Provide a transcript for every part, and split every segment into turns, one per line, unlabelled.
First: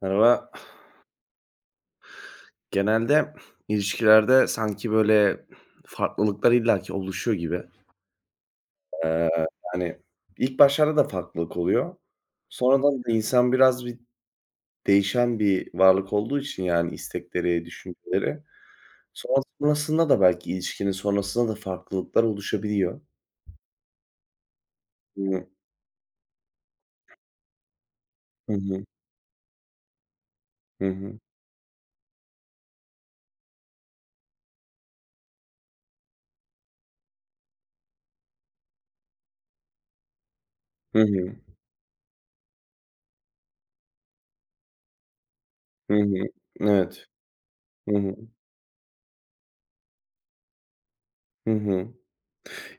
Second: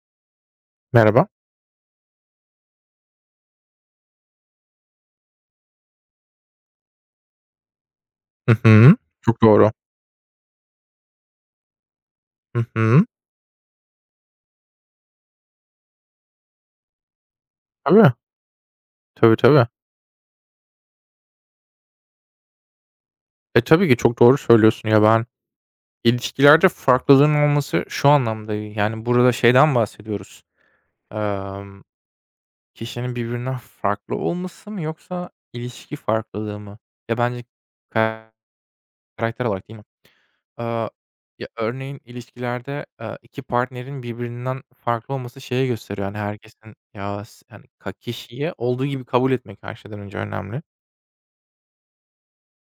Merhaba.
Merhaba.
Genelde ilişkilerde sanki, böyle, farklılıklar illaki oluşuyor gibi.
Hı hı.
Eee,
Çok doğru.
yani, ilk başlarda da farklılık oluyor.
Hı
Sonradan
hı.
da insan biraz bir değişen bir varlık olduğu için, yani, istekleri,
Tabii.
düşünceleri,
Tabii,
sonra
tabii.
sonrasında da belki ilişkinin sonrasında da farklılıklar oluşabiliyor.
E, tabii ki çok doğru söylüyorsun ya ben
Hı.
ilişkilerde farklılığın olması şu
Hı
anlamda iyi,
hı.
yani burada şeyden bahsediyoruz.
Hı hı.
Emm, kişinin birbirinden farklı olması mı yoksa ilişki farklılığı mı? Ya, bence karakter olarak değil mi? Aaa,
Hı hı.
ya, örneğin ilişkilerde, 2 partnerin birbirinden farklı olması şeyi
Hı
gösteriyor.
hı.
Yani herkesin
Evet.
ya, hani,
Hı hı.
kişiyi olduğu gibi kabul etmek her şeyden önce önemli.
Hı hı.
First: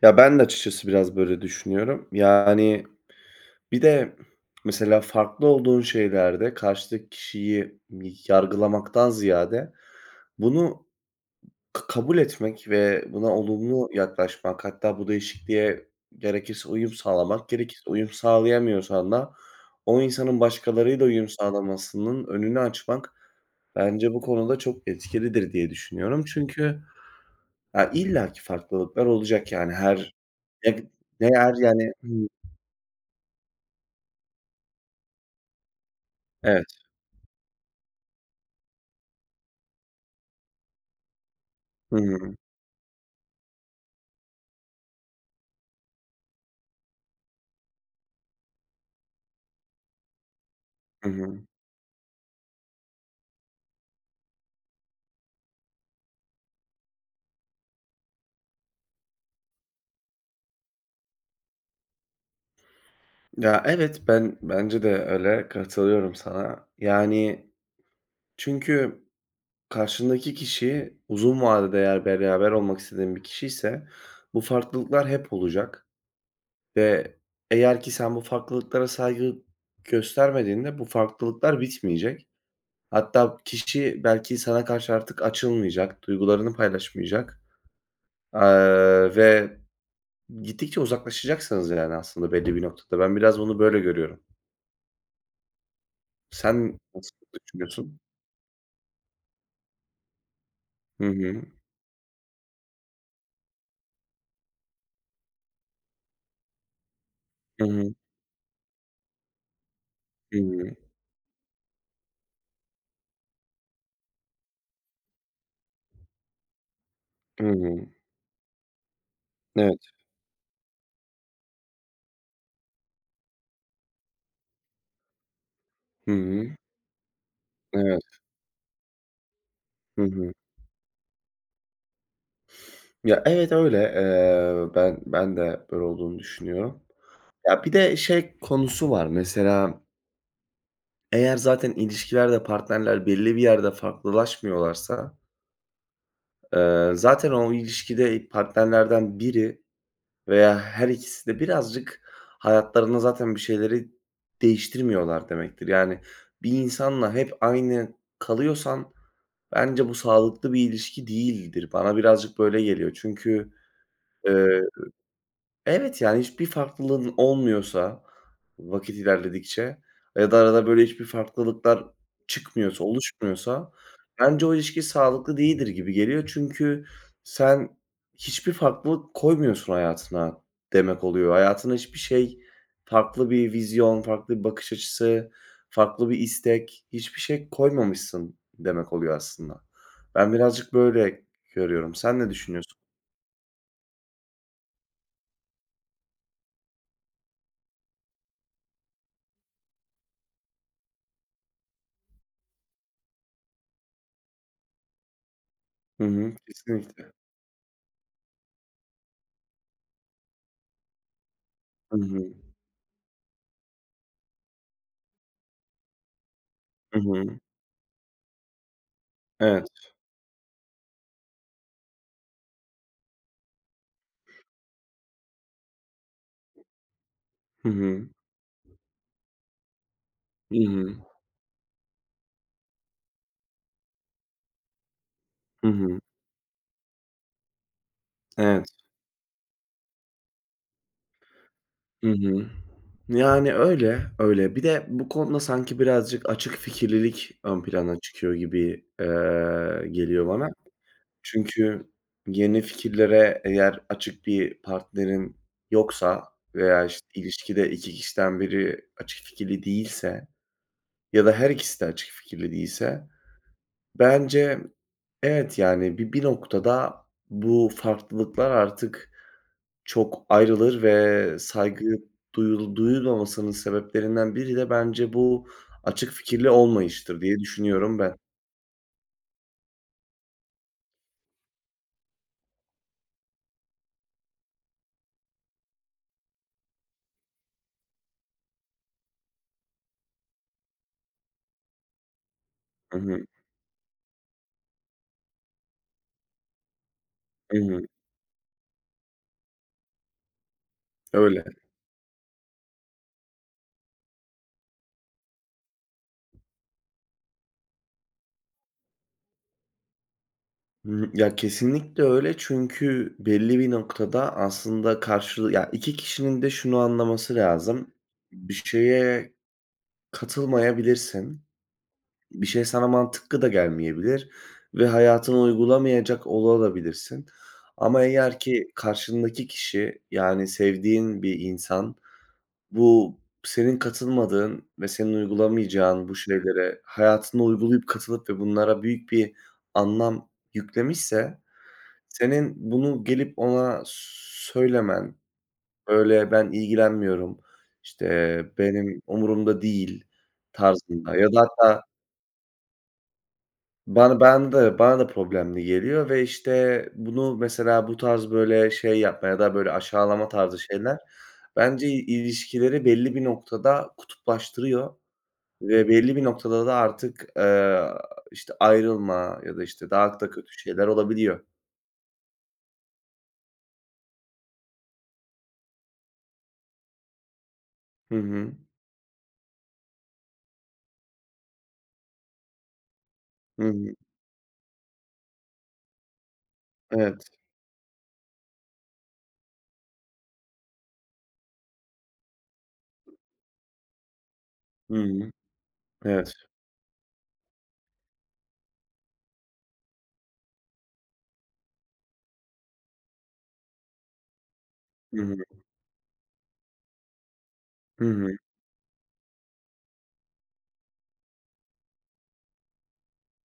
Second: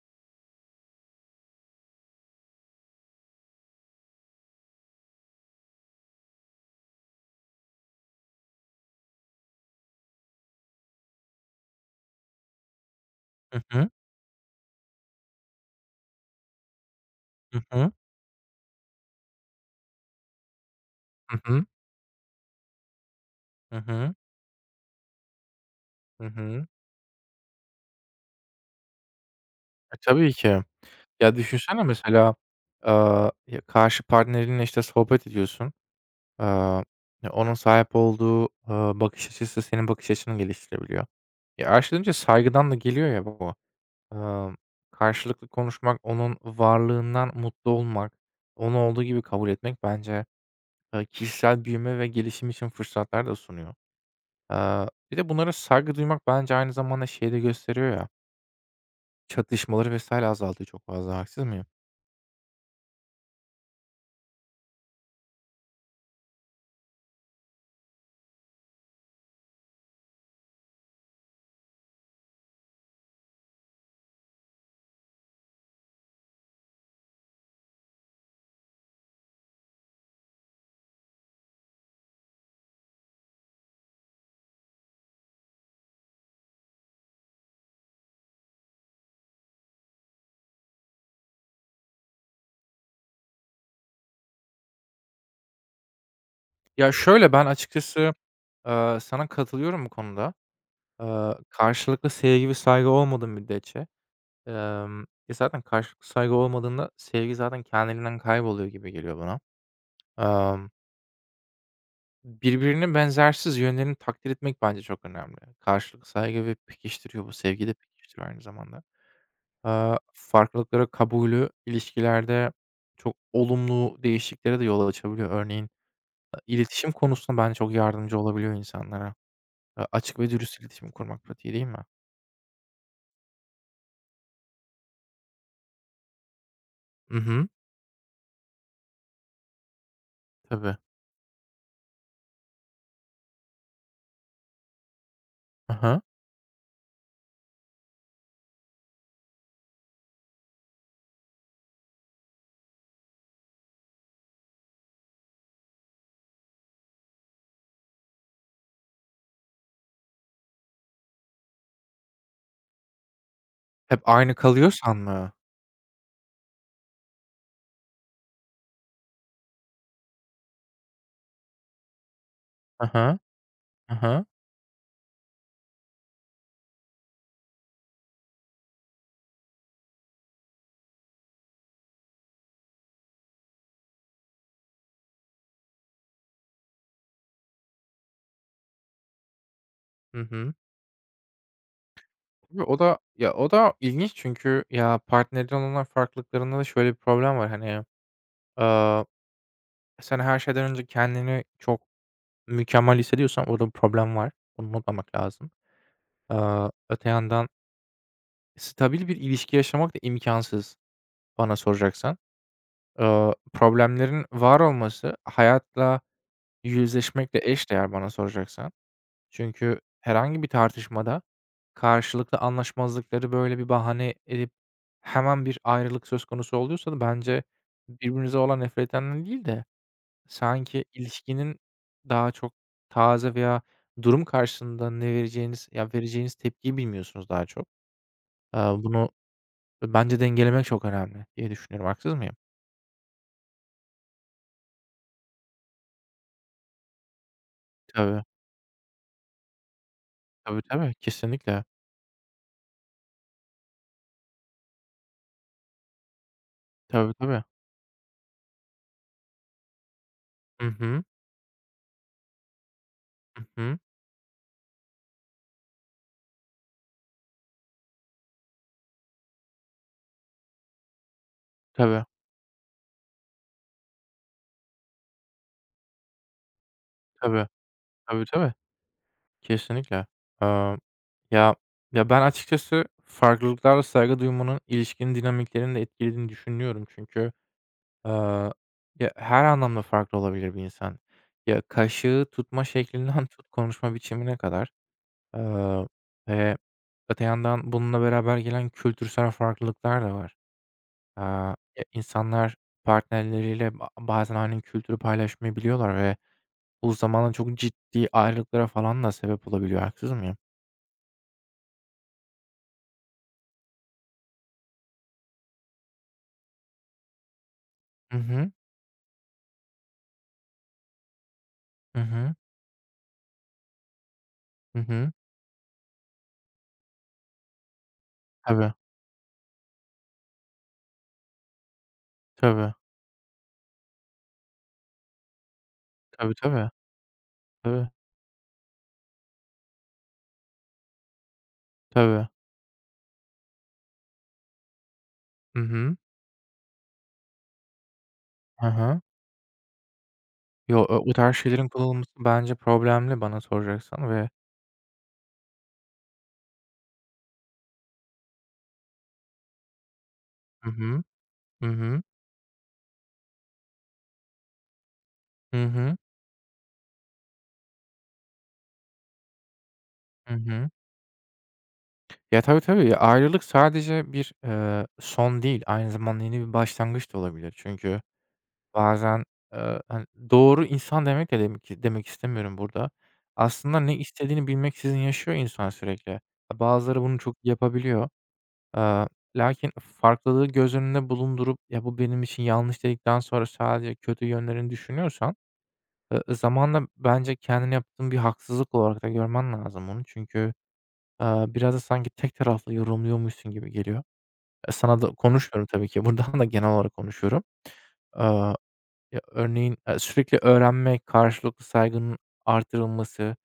Ya, ben de açıkçası biraz böyle düşünüyorum. Yani, bir de mesela farklı olduğun şeylerde karşıdaki kişiyi yargılamaktan ziyade bunu kabul etmek ve buna
Hı hı.
olumlu yaklaşmak, hatta bu değişikliğe gerekirse uyum sağlamak,
Hı
gerekirse
hı.
uyum sağlayamıyorsan da o insanın başkalarıyla uyum
Hı hı.
sağlamasının önünü açmak
Hı
bence
hı.
bu konuda çok etkilidir diye düşünüyorum.
Hı hı.
Çünkü ya, illaki farklılıklar olacak. Yani
E,
her
tabii ki.
ne ne
Ya,
her
düşünsene
yani. Hı,
mesela, ya, karşı partnerinle, işte, sohbet ediyorsun.
evet.
Aaa, ya, onun sahip olduğu, bakış açısı senin bakış açını geliştirebiliyor. Ya,
Hı
aşırınca
hı.
saygıdan da geliyor ya bu. Amm, karşılıklı konuşmak, onun varlığından mutlu olmak, onu olduğu gibi kabul etmek bence,
Hı hı.
kişisel büyüme ve gelişim için fırsatlar da sunuyor. Bir de bunlara saygı duymak bence aynı zamanda şeyi de gösteriyor ya. Çatışmaları vesaire azaldı çok fazla, haksız mıyım?
Ya, evet, bence de öyle, katılıyorum sana. Yani, çünkü karşındaki kişi uzun vadede eğer beraber olmak istediğin bir kişi ise bu farklılıklar hep olacak ve eğer ki sen bu farklılıklara saygı göstermediğinde bu farklılıklar bitmeyecek. Hatta kişi belki sana karşı artık açılmayacak, duygularını paylaşmayacak, eee, ve gittikçe uzaklaşacaksınız yani aslında belli bir noktada. Ben biraz bunu böyle görüyorum. Sen
Ya,
nasıl
şöyle, ben
düşünüyorsun?
açıkçası, sana katılıyorum bu konuda.
Hı
Eee,
hı.
karşılıklı sevgi ve saygı olmadığı müddetçe, emm, ya, zaten karşılıklı saygı olmadığında sevgi zaten
Hı hı.
kendiliğinden kayboluyor gibi geliyor bana.
Hı
Emm,
hı.
birbirinin benzersiz yönlerini takdir etmek bence çok önemli. Karşılıklı saygı ve pekiştiriyor, bu
Hı
sevgi de
hı.
pekiştiriyor aynı zamanda.
Evet.
Farklılıkları kabulü ilişkilerde çok olumlu değişikliklere de yol açabiliyor. Örneğin
Hı hı.
İletişim konusunda bence çok
Evet.
yardımcı olabiliyor insanlara.
Hı
Açık ve
hı.
dürüst iletişim kurmak pratiği değil mi?
Ya, evet, öyle. Ben de böyle olduğunu düşünüyorum.
Hı hı.
Ya, bir de şey konusu var mesela
Tabii.
eğer zaten ilişkilerde partnerler belli bir yerde farklılaşmıyorlarsa,
Hı hı.
zaten o ilişkide partnerlerden biri veya her ikisi de birazcık hayatlarında zaten bir şeyleri değiştirmiyorlar demektir. Yani bir insanla hep aynı kalıyorsan bence bu sağlıklı bir ilişki değildir. Bana birazcık böyle geliyor. Çünkü,
Hep aynı
eee
kalıyorsan mı?
Evet, yani hiçbir farklılığın olmuyorsa vakit ilerledikçe ya da arada böyle hiçbir farklılıklar çıkmıyorsa,
Hı hı.
oluşmuyorsa
Hı hı.
bence o ilişki sağlıklı değildir gibi geliyor. Çünkü sen hiçbir farklılık koymuyorsun hayatına demek oluyor. Hayatına hiçbir şey, farklı bir vizyon, farklı bir bakış açısı, farklı bir istek, hiçbir şey koymamışsın demek oluyor aslında.
Hı
Ben
hı.
birazcık böyle görüyorum. Sen ne
Tabii o
düşünüyorsun?
da ya, o da ilginç çünkü ya, partnerin olan farklılıklarında da şöyle bir problem var, hani, aaa, sen her şeyden önce kendini çok mükemmel hissediyorsan orada bir problem var. Bunu unutmamak lazım.
Hı hı.
Öte
Kesinlikle.
yandan stabil bir ilişki yaşamak da imkansız bana
Hı
soracaksan.
hı.
Problemlerin var olması hayatla
Hı hı.
yüzleşmekle eşdeğer bana soracaksan.
Evet.
Çünkü herhangi bir tartışmada karşılıklı anlaşmazlıkları, böyle, bir bahane edip hemen bir ayrılık söz konusu oluyorsa da bence
Hı hı.
birbirinize olan nefretten değil de
Hı
sanki
hı.
ilişkinin daha çok taze veya durum karşısında ne
Hı
vereceğiniz, ya,
hı.
vereceğiniz tepkiyi bilmiyorsunuz daha çok.
Evet.
Bunu bence dengelemek çok önemli diye düşünüyorum.
Hı
Haksız mıyım?
hı. Yani öyle, öyle. Bir de bu konuda sanki birazcık açık fikirlilik ön plana
Tabii.
çıkıyor gibi, geliyor bana.
Tabii, tabii. Kesinlikle.
Çünkü yeni fikirlere eğer açık bir partnerin yoksa veya, işte,
Tabii, tabii.
ilişkide 2 kişiden biri açık fikirli değilse
Hı hı.
ya da her ikisi de açık fikirli değilse
Hı hı.
bence evet, yani, bir noktada bu farklılıklar artık çok ayrılır ve saygı
Tabii,
duyulmamasının sebeplerinden biri de bence bu açık fikirli olmayıştır diye
tabii.
düşünüyorum ben.
Tabii, tabii. Kesinlikle. Aaa, ya ya, ben açıkçası farklılıklara saygı duymanın ilişkinin dinamiklerini de etkilediğini düşünüyorum. Çünkü, aaa, ya, her anlamda farklı olabilir bir insan. Ya, kaşığı tutma
Hı hı.
şeklinden tut konuşma biçimine kadar. Aaa, ve öte
Hı
yandan
hı.
bununla beraber gelen kültürsel farklılıklar da var.
Öyle.
Ya, insanlar partnerleriyle bazen aynı kültürü paylaşmayabiliyorlar ve bu zamanla çok ciddi ayrılıklara falan da sebep olabiliyor. Haksız mıyım?
Hı. Ya, kesinlikle öyle çünkü belli bir noktada aslında karşılığı ya, 2 kişinin de şunu anlaması lazım:
Hı hı.
Bir şeye katılmayabilirsin.
Hı hı.
Bir şey sana mantıklı da gelmeyebilir
Hı
ve
hı.
hayatına uygulamayacak olabilirsin. Ama eğer ki
Tabii.
karşındaki kişi, yani sevdiğin bir insan,
Tabii.
bu senin katılmadığın ve senin uygulamayacağın bu
Tabii, tabii.
şeylere hayatına uygulayıp
Tabii.
katılıp ve bunlara büyük bir anlam yüklemişse
Tabii.
senin bunu gelip ona söylemen,
Hı hı.
böyle, "Ben ilgilenmiyorum, işte,
Hı
benim
hı.
umurumda değil."
Yo, o
tarzında ya
tarz
da
şeylerin
hatta
kullanılması bence problemli bana soracaksan
bana
ve
ben de bana da problemli geliyor ve, işte, bunu mesela bu tarz, böyle, şey yapma ya da, böyle, aşağılama tarzı
Hı
şeyler
hı. Hı
bence
hı.
ilişkileri belli bir noktada kutuplaştırıyor
Hı
ve
hı.
belli bir noktada da artık, işte, ayrılma ya da, işte, daha da
Hı
kötü
hı.
şeyler olabiliyor.
Ya, tabii, tabii. Ya, ayrılık sadece bir, son değil, aynı zamanda yeni bir başlangıç da olabilir. Çünkü
Hı hı.
bazen, hani, doğru insan demek de demek demek istemiyorum burada.
Hı
Aslında
hı.
ne istediğini bilmeksizin yaşıyor insan sürekli. Bazıları
Evet.
bunu çok iyi yapabiliyor. Eee, lakin farklılığı göz önünde bulundurup, "Ya, bu benim için yanlış." dedikten sonra sadece kötü yönlerini
Hı hı.
düşünüyorsan,
Evet.
zamanla bence kendine yaptığın bir haksızlık olarak da görmen lazım bunu. Çünkü, biraz da sanki tek taraflı yorumluyormuşsun gibi geliyor. E, sana da
Hı hı.
konuşmuyorum tabii ki buradan da genel olarak konuşuyorum.
Hı hı.
Eee ya, örneğin, sürekli öğrenme, karşılıklı saygının artırılması,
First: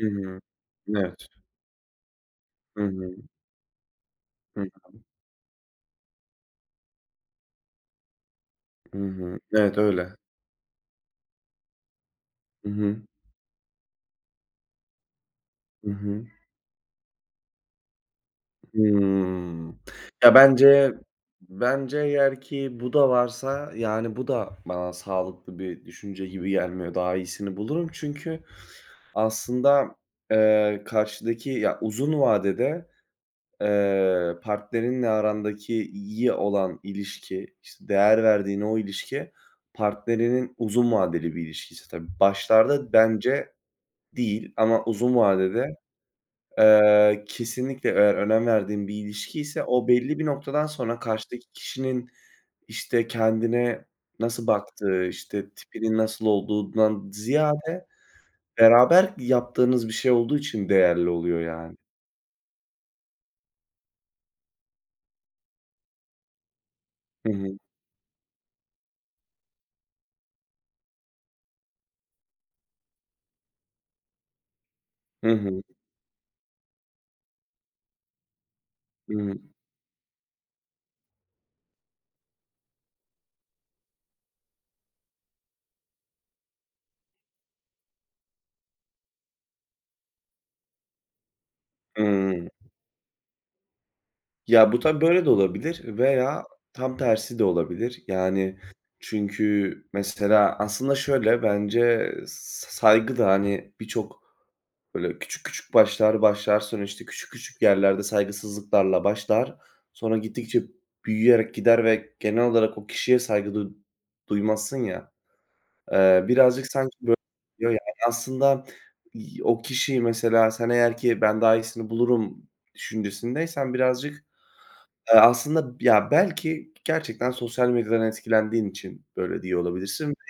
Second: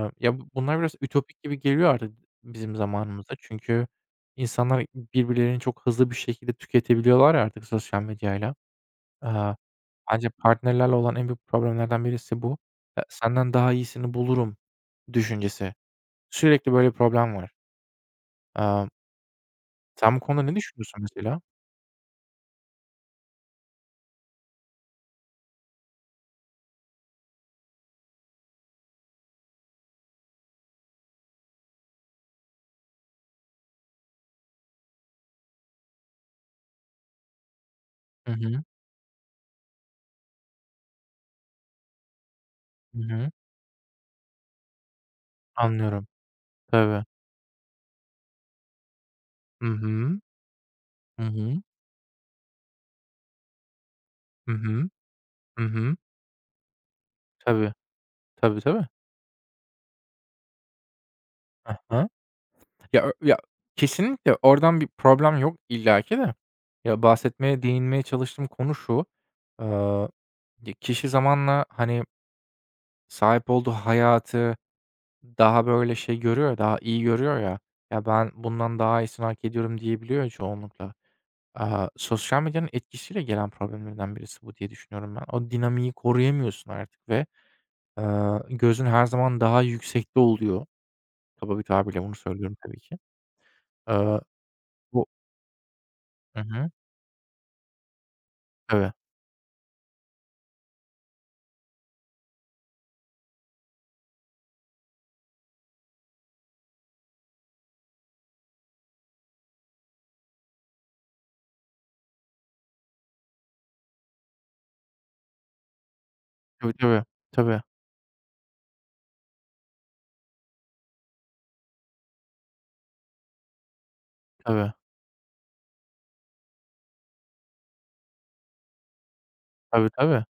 Hı hı.
ya, bunlar biraz
Evet.
ütopik gibi geliyor artık bizim
Hı hı.
zamanımızda. Çünkü
Hı
insanlar
hı.
birbirlerini çok hızlı bir şekilde tüketebiliyorlar ya artık sosyal medyayla.
Hı hı.
Eee,
Evet, öyle.
bence partnerlerle olan en büyük problemlerden birisi bu.
Hı hı.
Senden daha iyisini bulurum düşüncesi.
Hı hı.
Sürekli böyle problem var. Eee,
Hımm.
sen bu
Ya,
konuda ne
bence
düşünüyorsun mesela?
bence eğer ki bu da varsa, yani, bu da bana sağlıklı bir düşünce gibi gelmiyor. Daha iyisini bulurum çünkü aslında, karşıdaki ya, uzun vadede, partnerinle arandaki iyi olan ilişki, işte, değer
Hı
verdiğin
hı.
o ilişki partnerinin uzun vadeli bir ilişkiyse tabii. Başlarda
Hı hı.
bence değil ama uzun vadede
Anlıyorum. Tabii.
Kesinlikle eğer önem verdiğim bir ilişki ise
Hı
o belli
hı.
bir noktadan sonra
Hı
karşıdaki
hı.
kişinin, işte, kendine nasıl
Hı hı.
baktığı, işte,
Hı hı.
tipinin nasıl olduğundan
Tabii.
ziyade
Tabii, tabii.
beraber yaptığınız bir şey olduğu için değerli oluyor
Hı
yani.
hı. Ya, kesinlikle oradan bir problem yok illaki de. Ya,
Hı hı.
bahsetmeye, değinmeye çalıştığım konu şu: Aaa, ya, kişi zamanla, hani, sahip olduğu hayatı
Hı hı.
daha, böyle, şey görüyor ya, daha iyi görüyor ya, "Ya, ben bundan daha
Hı
iyisini
hı.
hak ediyorum." diyebiliyor ya çoğunlukla. Sosyal medyanın etkisiyle gelen problemlerden birisi bu diye düşünüyorum ben. O dinamiği koruyamıyorsun artık ve, gözün her zaman daha yüksekte oluyor. Kaba bir tabirle bunu
Iıı.
söylüyorum tabii ki. Aaa
Ya, bu tabii
Bu
böyle de olabilir
Hı
veya
hı.
tam tersi de olabilir. Yani,
Tabii.
çünkü mesela aslında şöyle bence saygı da, hani, birçok böyle küçük küçük başlar, başlar, sonra, işte, küçük küçük yerlerde saygısızlıklarla başlar. Sonra gittikçe büyüyerek gider ve genel olarak o kişiye saygı duymazsın ya. Birazcık
Tabii,
sanki
tabii.
böyle
Tabii,
diyor yani. Aslında o kişiyi mesela sen eğer ki ben daha iyisini bulurum düşüncesindeysen birazcık,
tabii.
aslında ya, belki gerçekten sosyal medyadan etkilendiğin için böyle diyor
Tabii,
olabilirsin.
tabii.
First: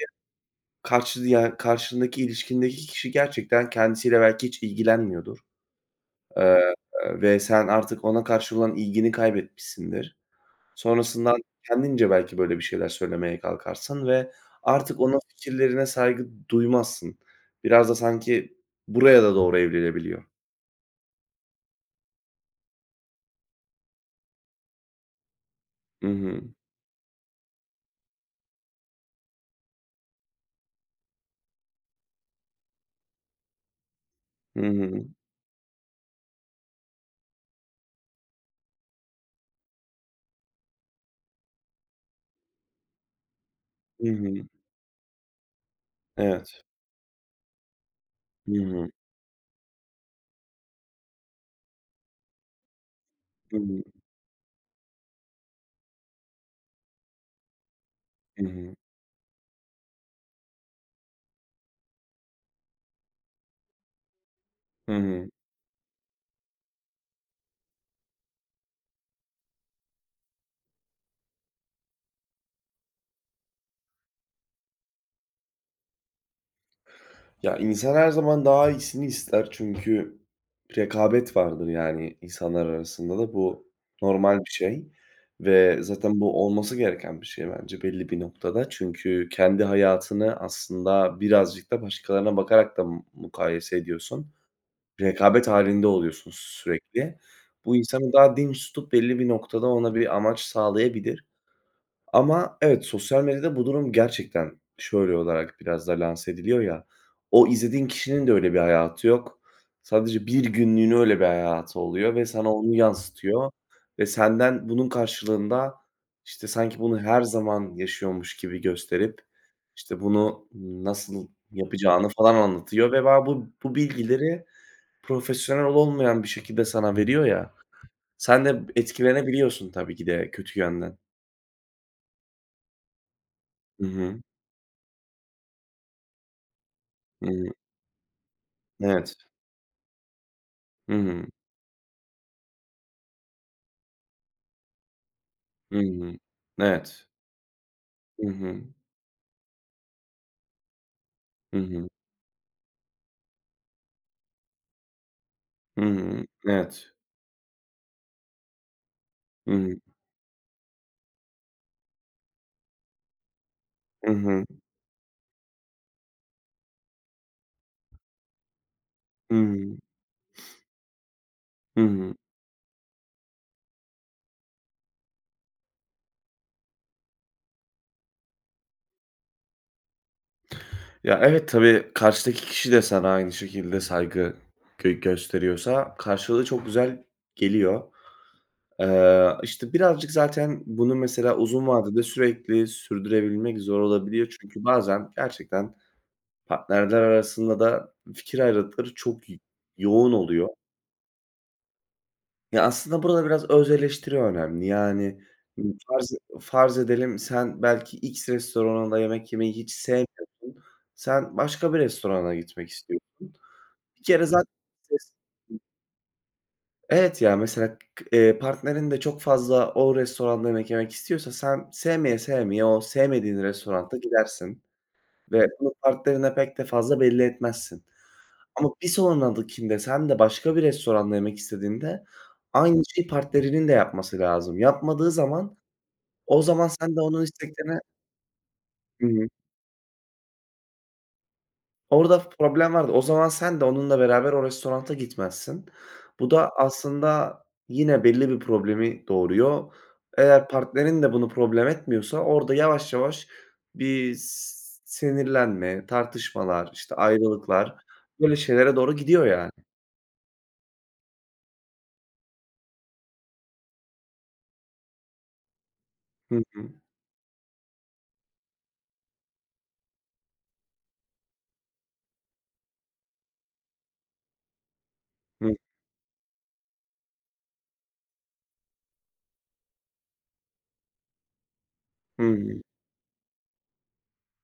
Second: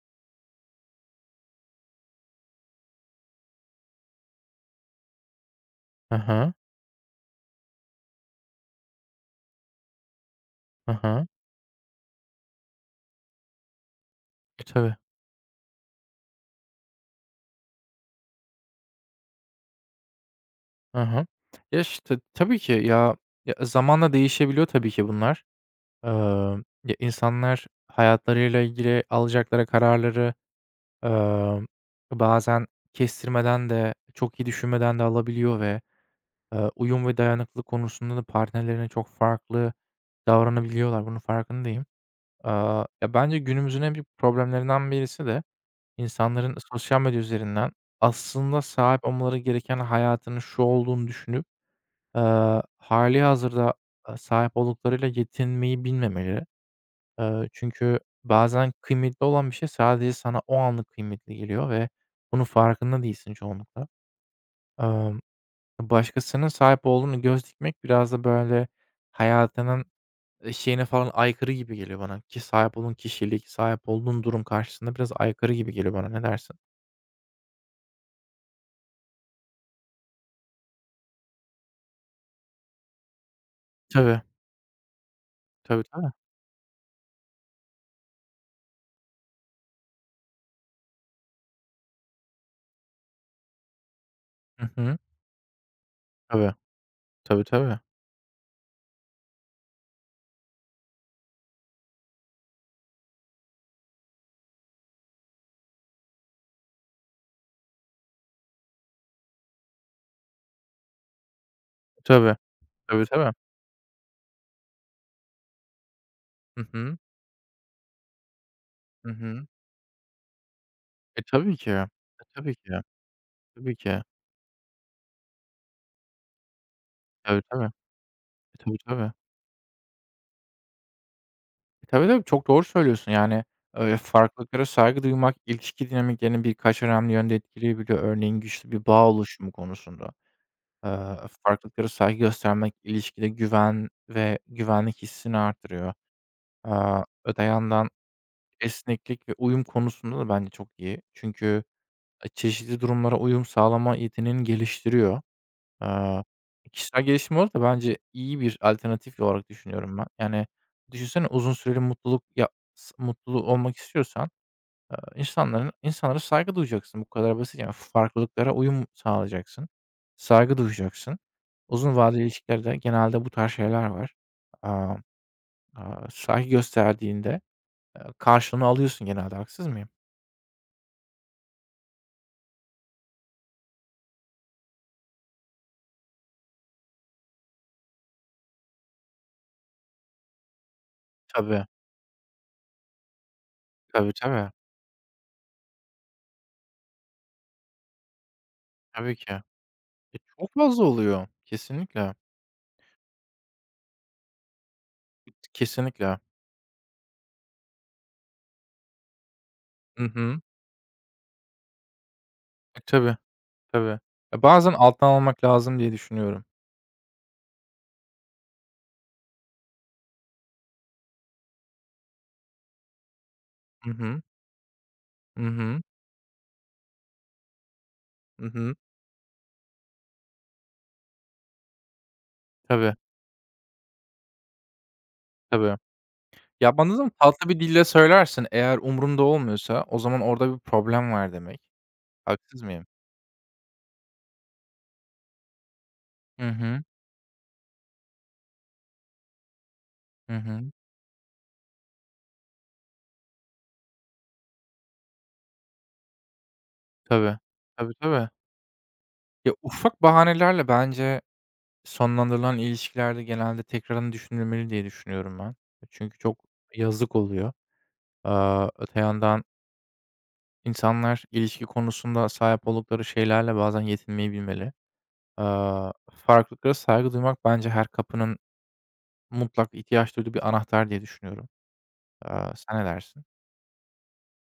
Karşı ya, karşındaki ilişkindeki kişi gerçekten kendisiyle belki hiç ilgilenmiyordu.
Hı hı.
Eee, Ve sen artık ona karşı olan ilgini kaybetmişsindir.
Hı hı.
Sonrasından kendince belki böyle bir şeyler söylemeye kalkarsın ve
E, tabii.
artık onun fikirlerine saygı duymazsın. Biraz da sanki buraya da doğru evrilebiliyor.
Hı hı. Ya, işte, tabii ki ya, ya, zamanla değişebiliyor tabii ki bunlar.
Hı hı.
Ya, insanlar hayatlarıyla ilgili alacakları kararları, emm, bazen kestirmeden de çok iyi
Hı
düşünmeden de
hı.
alabiliyor ve, uyum ve dayanıklılık konusunda da partnerlerine çok farklı davranabiliyorlar. Bunun farkındayım. Ya, bence günümüzün en
Hı
büyük
hı.
problemlerinden birisi de İnsanların
Evet.
sosyal medya üzerinden
Hı
aslında
hı.
sahip olmaları gereken hayatının şu olduğunu düşünüp,
Hı
hâlihazırda,
hı.
sahip olduklarıyla yetinmeyi bilmemeleri. Çünkü
Hı
bazen
hı.
kıymetli olan bir şey sadece sana o anlık kıymetli geliyor ve bunun farkında değilsin çoğunlukla.
Hı
Emm,
hı.
başkasının sahip olduğuna göz dikmek biraz da, böyle, hayatının, şeyine falan aykırı gibi geliyor bana ki sahip olduğun kişilik, sahip olduğun durum karşısında biraz aykırı gibi geliyor bana. Ne dersin?
Ya, insan her zaman daha iyisini ister çünkü rekabet vardır, yani, insanlar arasında da. Bu
Tabii.
normal bir şey ve
Tabii, tabii.
zaten bu olması gereken bir şey bence belli bir noktada. Çünkü kendi hayatını aslında birazcık da başkalarına bakarak da mukayese ediyorsun.
Hı hı.
Rekabet halinde oluyorsun
Tabii.
sürekli.
Tabii,
Bu
tabii.
insanı daha dinç tutup belli bir noktada ona bir amaç sağlayabilir. Ama evet, sosyal medyada bu durum gerçekten şöyle olarak biraz da lanse ediliyor ya, o izlediğin kişinin de öyle bir hayatı yok. Sadece bir günlüğüne öyle bir hayatı oluyor ve
Tabii.
sana onu
Tabii, tabii.
yansıtıyor ve senden bunun karşılığında, işte,
Hı
sanki
hı.
bunu her zaman yaşıyormuş gibi
Hı
gösterip,
hı.
işte, bunu
E,
nasıl
tabii ki. E,
yapacağını falan
tabii ki.
anlatıyor ve ben bu
Tabii ki.
bilgileri profesyonel olmayan bir şekilde sana veriyor
Tabii,
ya,
tabii. E,
sen de
tabii, tabii.
etkilenebiliyorsun tabii ki de kötü yönden.
E, tabii, tabii. Çok doğru söylüyorsun. Yani,
Hı hı.
farklılıklara saygı duymak ilişki dinamiklerini birkaç önemli
Hı
yönde
hı.
etkileyebiliyor. Örneğin güçlü bir bağ
Evet.
oluşumu konusunda.
Hı
Eee,
hı.
farklılıklara saygı göstermek ilişkide güven ve güvenlik hissini
Hı
artırıyor.
hı.
Aaa,
Evet.
öte yandan
Hı hı.
esneklik ve uyum konusunda da bence çok iyi.
Hı
Çünkü
hı.
çeşitli durumlara uyum sağlama yeteneğini geliştiriyor.
Hı
Eee,
hı. Evet.
kişisel gelişim olarak da bence iyi bir alternatif olarak
Hı hı.
düşünüyorum ben. Yani, düşünsene uzun süreli mutluluk ya mutlu olmak
Hı
istiyorsan,
hı.
insanların insanlara saygı duyacaksın. Bu kadar basit yani. Farklılıklara uyum
Hı
sağlayacaksın.
hı.
Saygı duyacaksın.
Hı
Uzun
hı.
vadeli ilişkilerde genelde bu tarz şeyler var. Aaa, saygı gösterdiğinde, karşılığını alıyorsun genelde. Haksız mıyım?
Ya, evet, tabii karşıdaki kişi de sana aynı şekilde saygı gösteriyorsa karşılığı çok güzel geliyor. İşte, birazcık zaten bunu mesela
Tabii.
uzun vadede sürekli sürdürebilmek zor
Tabii,
olabiliyor.
tabii.
Çünkü bazen gerçekten partnerler arasında da fikir ayrılıkları
Tabii
çok
ki. E,
yoğun oluyor.
çok fazla oluyor. Kesinlikle,
Ya, aslında burada biraz öz eleştiri önemli. Yani, ımm, farz
kesinlikle.
farz edelim sen belki X restoranında yemek yemeyi hiç
Hı hı.
sevmiyorsun. Sen başka bir restorana gitmek
E, tabii,
istiyorsun.
tabii.
Bir kere
Ya,
zaten,
bazen alttan
ses
almak lazım diye düşünüyorum.
evet, ya, mesela k partnerin de çok fazla o restoranda yemek yemek istiyorsa sen sevmeye sevmeye o sevmediğin
Hı
restorana
hı.
gidersin
Hı
ve bunu
hı.
partnerine pek de fazla belli etmezsin.
Hı
Ama
hı.
bir sonrakinde sen de başka bir restoranda yemek istediğinde aynı
Tabii,
şeyi partnerinin de yapması lazım. Yapmadığı zaman
tabii.
o zaman
Ya,
sen
bana
de
da
onun
tatlı bir
isteklerine...
dille söylersin eğer
Hı
umurumda
hı.
olmuyorsa o zaman orada bir problem var demek.
Orada
Haksız
problem
mıyım?
vardı. O zaman sen de onunla beraber o restoranta gitmezsin. Bu
Hı
da
hı.
aslında yine belli bir problemi doğuruyor.
Hı
Eğer
hı.
partnerin de bunu problem etmiyorsa orada yavaş yavaş bir sinirlenme, tartışmalar, işte
Tabii.
ayrılıklar
Tabii, tabii.
böyle şeylere doğru gidiyor yani.
Ya, ufak bahanelerle bence sonlandırılan ilişkilerde genelde tekrardan düşünülmeli diye düşünüyorum ben. Çünkü çok
Hı hı.
yazık oluyor. Öte yandan İnsanlar ilişki konusunda sahip oldukları şeylerle bazen yetinmeyi bilmeli.
Hı
Farklılıklara saygı duymak bence her kapının mutlak ihtiyaç duyduğu bir anahtar diye düşünüyorum. Aaa,
hı.
sen ne dersin?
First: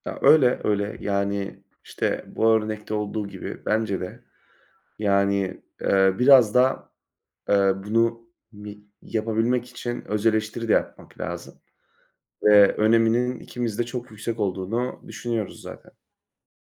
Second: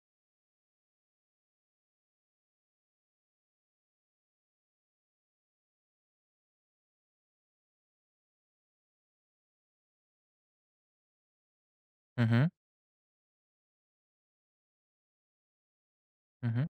Ya, öyle, öyle. Yani, işte, bu örnekte olduğu gibi bence de, yani, biraz da, eee, bunu mi yapabilmek için öz eleştiri de yapmak lazım
Hı hı.
ve öneminin ikimiz de çok yüksek olduğunu düşünüyoruz zaten.
Hı hı.